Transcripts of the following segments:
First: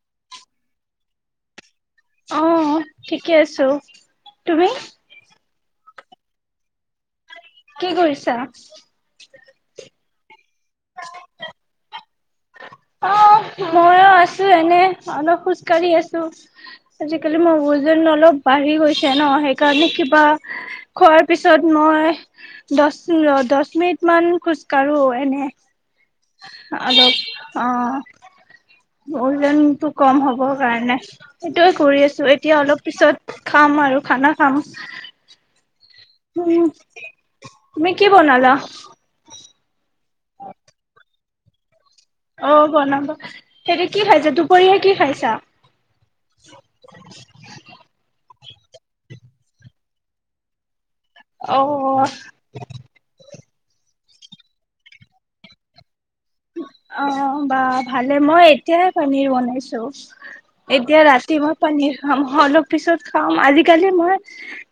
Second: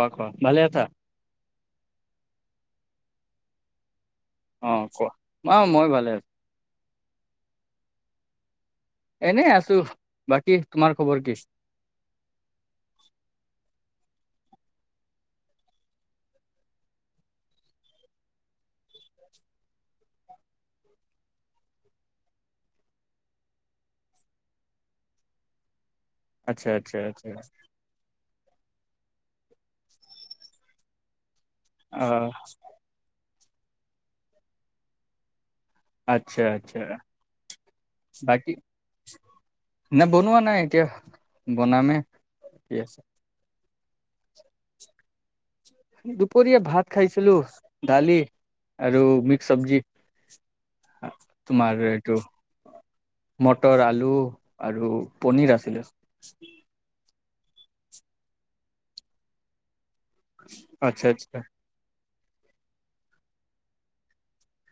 কোৱা কোৱা ভালে আছা অ ঠিকে আছো তুমি অ কোৱা অ মই ভালে আছো কি কৰিছা এনেই আছো বাকী তোমাৰ খবৰ কি অ মই আছো এনে অলপ খোজ কাঢ়ি আছো আজিকালি মোৰ ওজন অলপ বাঢ়ি গৈছে ন সেইকাৰণে কিবা খোৱাৰ পিছত মই দছ দছ মিনিট মান খোজ কাঢ়ো এনে আচ্ছা আচ্ছা আলক আচ্ছা অ জনতটো কম হ'ব কাৰণে সেইটোয়ে কৰি অ আছো এতিয়া অলপ পিছত খাম আৰু খানা খাম আচ্ছা আচ্ছা উমমই কি বনালা নাই বনোৱা নাই এতিয়া বনামে অ কি আছে বনাব সিহতিতে কি খাইছা দুপৰীয়াহে কি খাইছা দুপৰীয়া ভাত খাইছিলো ডালি আৰু মিক্স চব্জি অ তোমাৰ এইটো মটৰ আলু আৰু পনীৰ আছিলে অ বা ভালে মই এতিয়াই পনীৰ বনাইছো এতিয়া আচ্ছা ৰাতি আচ্ছা মই পানীৰ খাম অলপ পিছত খাম আজিকালি মই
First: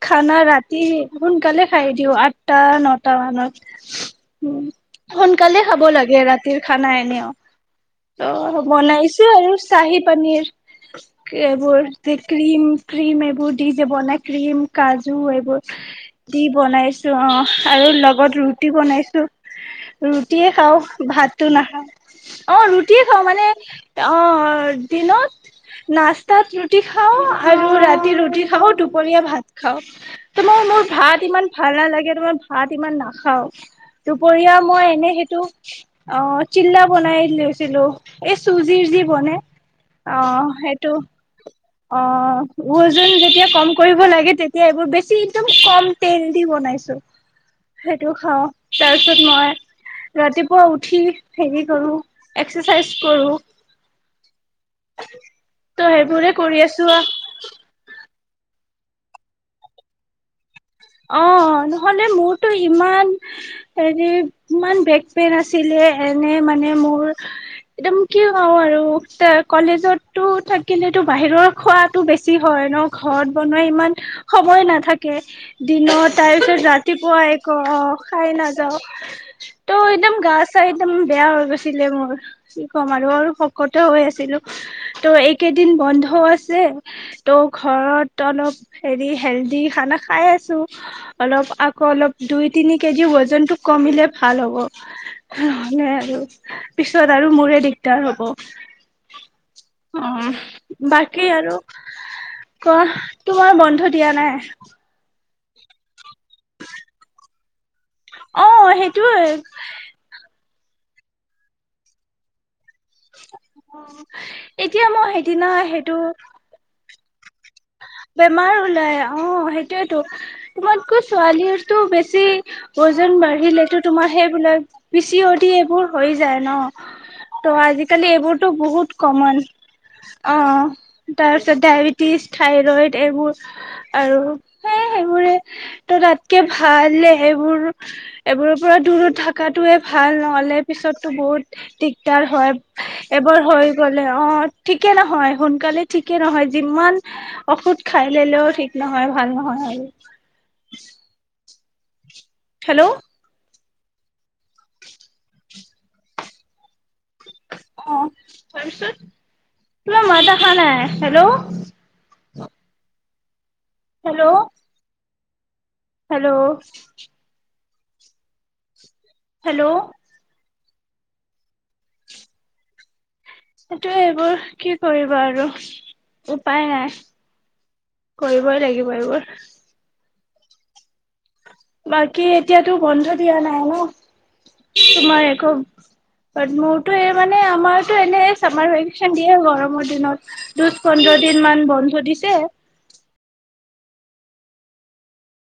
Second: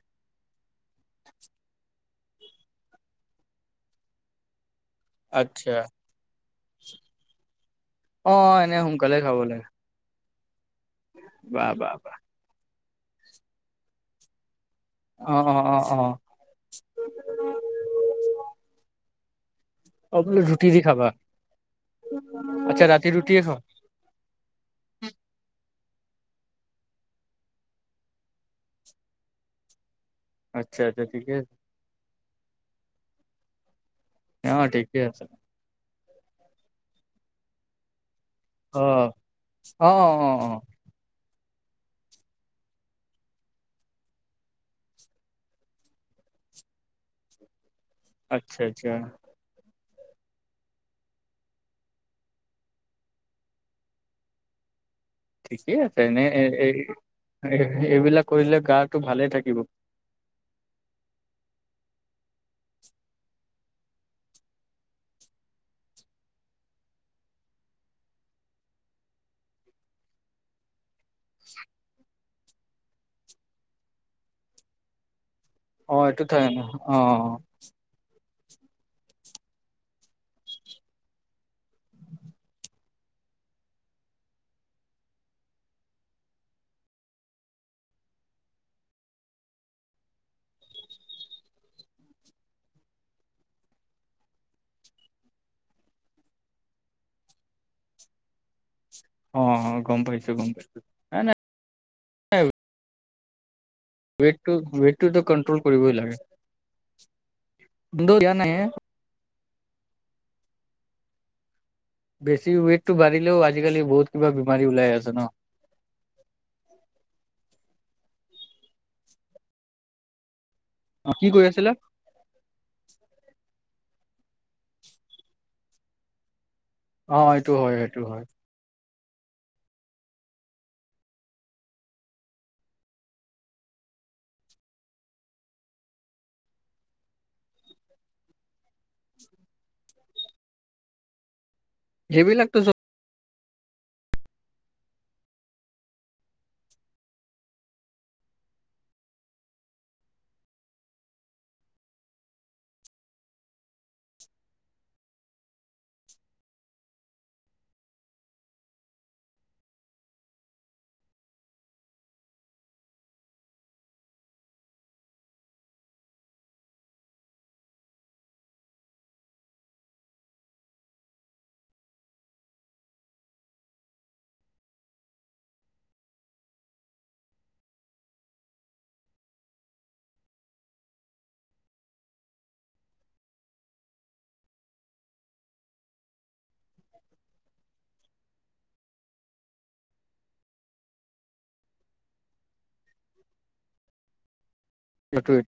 খানা ৰাতি সোনকালে খাই দিওঁ আঠটা নটা মানত উম সোনকালে আচ্ছা খাব লাগে ৰাতি তি খানা এনেও ত অ এনে সোনকালে বনাইছো খাব আৰু লাগে চাহি পানীৰ বা বা এবোৰ বা ক্ৰীিম ক্ৰীম এইবোৰ দি যে বলা ক্ৰীম কাজু অ অ এইবোৰ অ অ দি বনাইছো অ আৰু লগত ৰুটি বনাইছো অ বোলো ৰুটিয়ে ৰুটি খাওঁ দি খাবা ভাত টো নাখায় অ আচ্ছা ৰুটি ৰাতি খাওঁ ৰুটিয়ে মানে খোৱা অ দিনত নাস্তাত ৰুটি খাওঁ আৰু ৰাতি ৰুটি খাওঁ দুপৰীয়া ভাত খাওঁ তোমাৰ আচ্ছা মোৰ আচ্ছা ভাত ঠিকে ইমান ভাল নালাগে তোমাৰ ভাত ইমান না হ অ দুপৰীয়া মই ঠিকে এনে আছে সেইটো অ চিল্া বনাই লৈছিলো এই অ চুজিৰ যি অ বনে অ সেইটো অ জন যেতিয়া কম কৰিব লাগে তেতিয়া এইবোৰ বেছি একদম কম তেল দি বনাইছো সেইটো খাওঁ আচ্ছা আচ্ছা তাৰপিছত মই ৰাতিপুৱা উঠি হেৰি কৰো এক্সাৰচাইজ কৰো ঠিকেইে ত' আছে এনে সেইবোৰে এ কৰি এই আছো এইবিলাক কৰিলে গাটো ভালে থাকিব অ নহলে মোৰতো ইমান হেৰি ইমান বেকপেইন আছিলে এনে মানে মোৰ একদম কি কওঁ আৰু এ কলেজতো থাকিলেতো বাহিৰৰ খোৱাতো বেছি হয় ন ঘৰত বনোৱা ইমান সময় নাথাকে অ দিনৰত এইটো থ তাৰ পিছত অ ৰাতিপুৱা একো অ খাই না ত একদম গা চাই একদম বেয়া হৈ গৈছিলে মোৰ কি ক'ম আৰু আৰু শকত হৈ আছিলো ত' এইকেইদিন বন্ধ আছে ত' ঘৰত অলপ হেৰি হেলডি খানা খাই আ অলপ আকৌ অলপ দুই তিনি কেজি ওজনতটো কমিলে ভাল হ'ব নহলে আৰু পিছত আৰু মোৰে দিগদাৰ হ'ব অ গম পাইছো গম পাইছো নাই নাই অ তোমাৰ মন ৱেটটো ৱেটটো কন কৰিবই লাগে কিন্তু দিয়া অ নাই সেইটোৱে বেছি ৱেইট টো বাঢ়িলেও আজিকালি বহুত কিবা বেমাৰী এতিয়া ওলাই মই আছে ন সেইদিনা সেইটো বেমাৰ ওলাই অ সেইটোয়েতো তোমাতকৈ অ কি কৰি আছিলা ছোৱালীৰতো বেছি ওজন বাঢ়িলেতো তোমাৰ সেইবিলাক পিচি অদি এইবোৰ হৈ যায় ন অ এইটো ত' হয় সেইটো আজিকালি হয় এইবোৰতো বহুত কমন অ তাৰপিছত ডায়েবেটিছ থাইৰইড এইবোৰ আৰু সে সেইবোৰে তো তাতকে ভালে সেইবোৰ এইবোৰৰ পৰা দূৰত থকাটোোৱে ভাল নহ'লে পিছতো বহুত দিগদাৰ হয় সেইবিলাকতো এবাৰ হৈ গ'লে অ ঠিকে নহয় সোনকালে ঠিকে নহয় যিমান ঔষুধ খাই লিলেও ঠিক নহয় ভাল নহয় আৰু হেল্ল' আহ তোমাৰ মাত আহা নাই হেল্ল' হেল্ল' হেল্ল' হেল্ল' সটোয়ে এইবোৰ কি কৰিব আৰু উপায় নাই কৰিবই লাগিব এইবোৰ বাকী এতিয়াতো বন্ধ দিয়া নাই ন তোমাৰ একো বাট মোৰতো এই মানে আমাৰতো এনে চামাৰ ভেকেচন দিয়ে গৰমৰ দিনত দুহ পোন্ধৰ দিন মান বন্ধ দিছে ইটুইট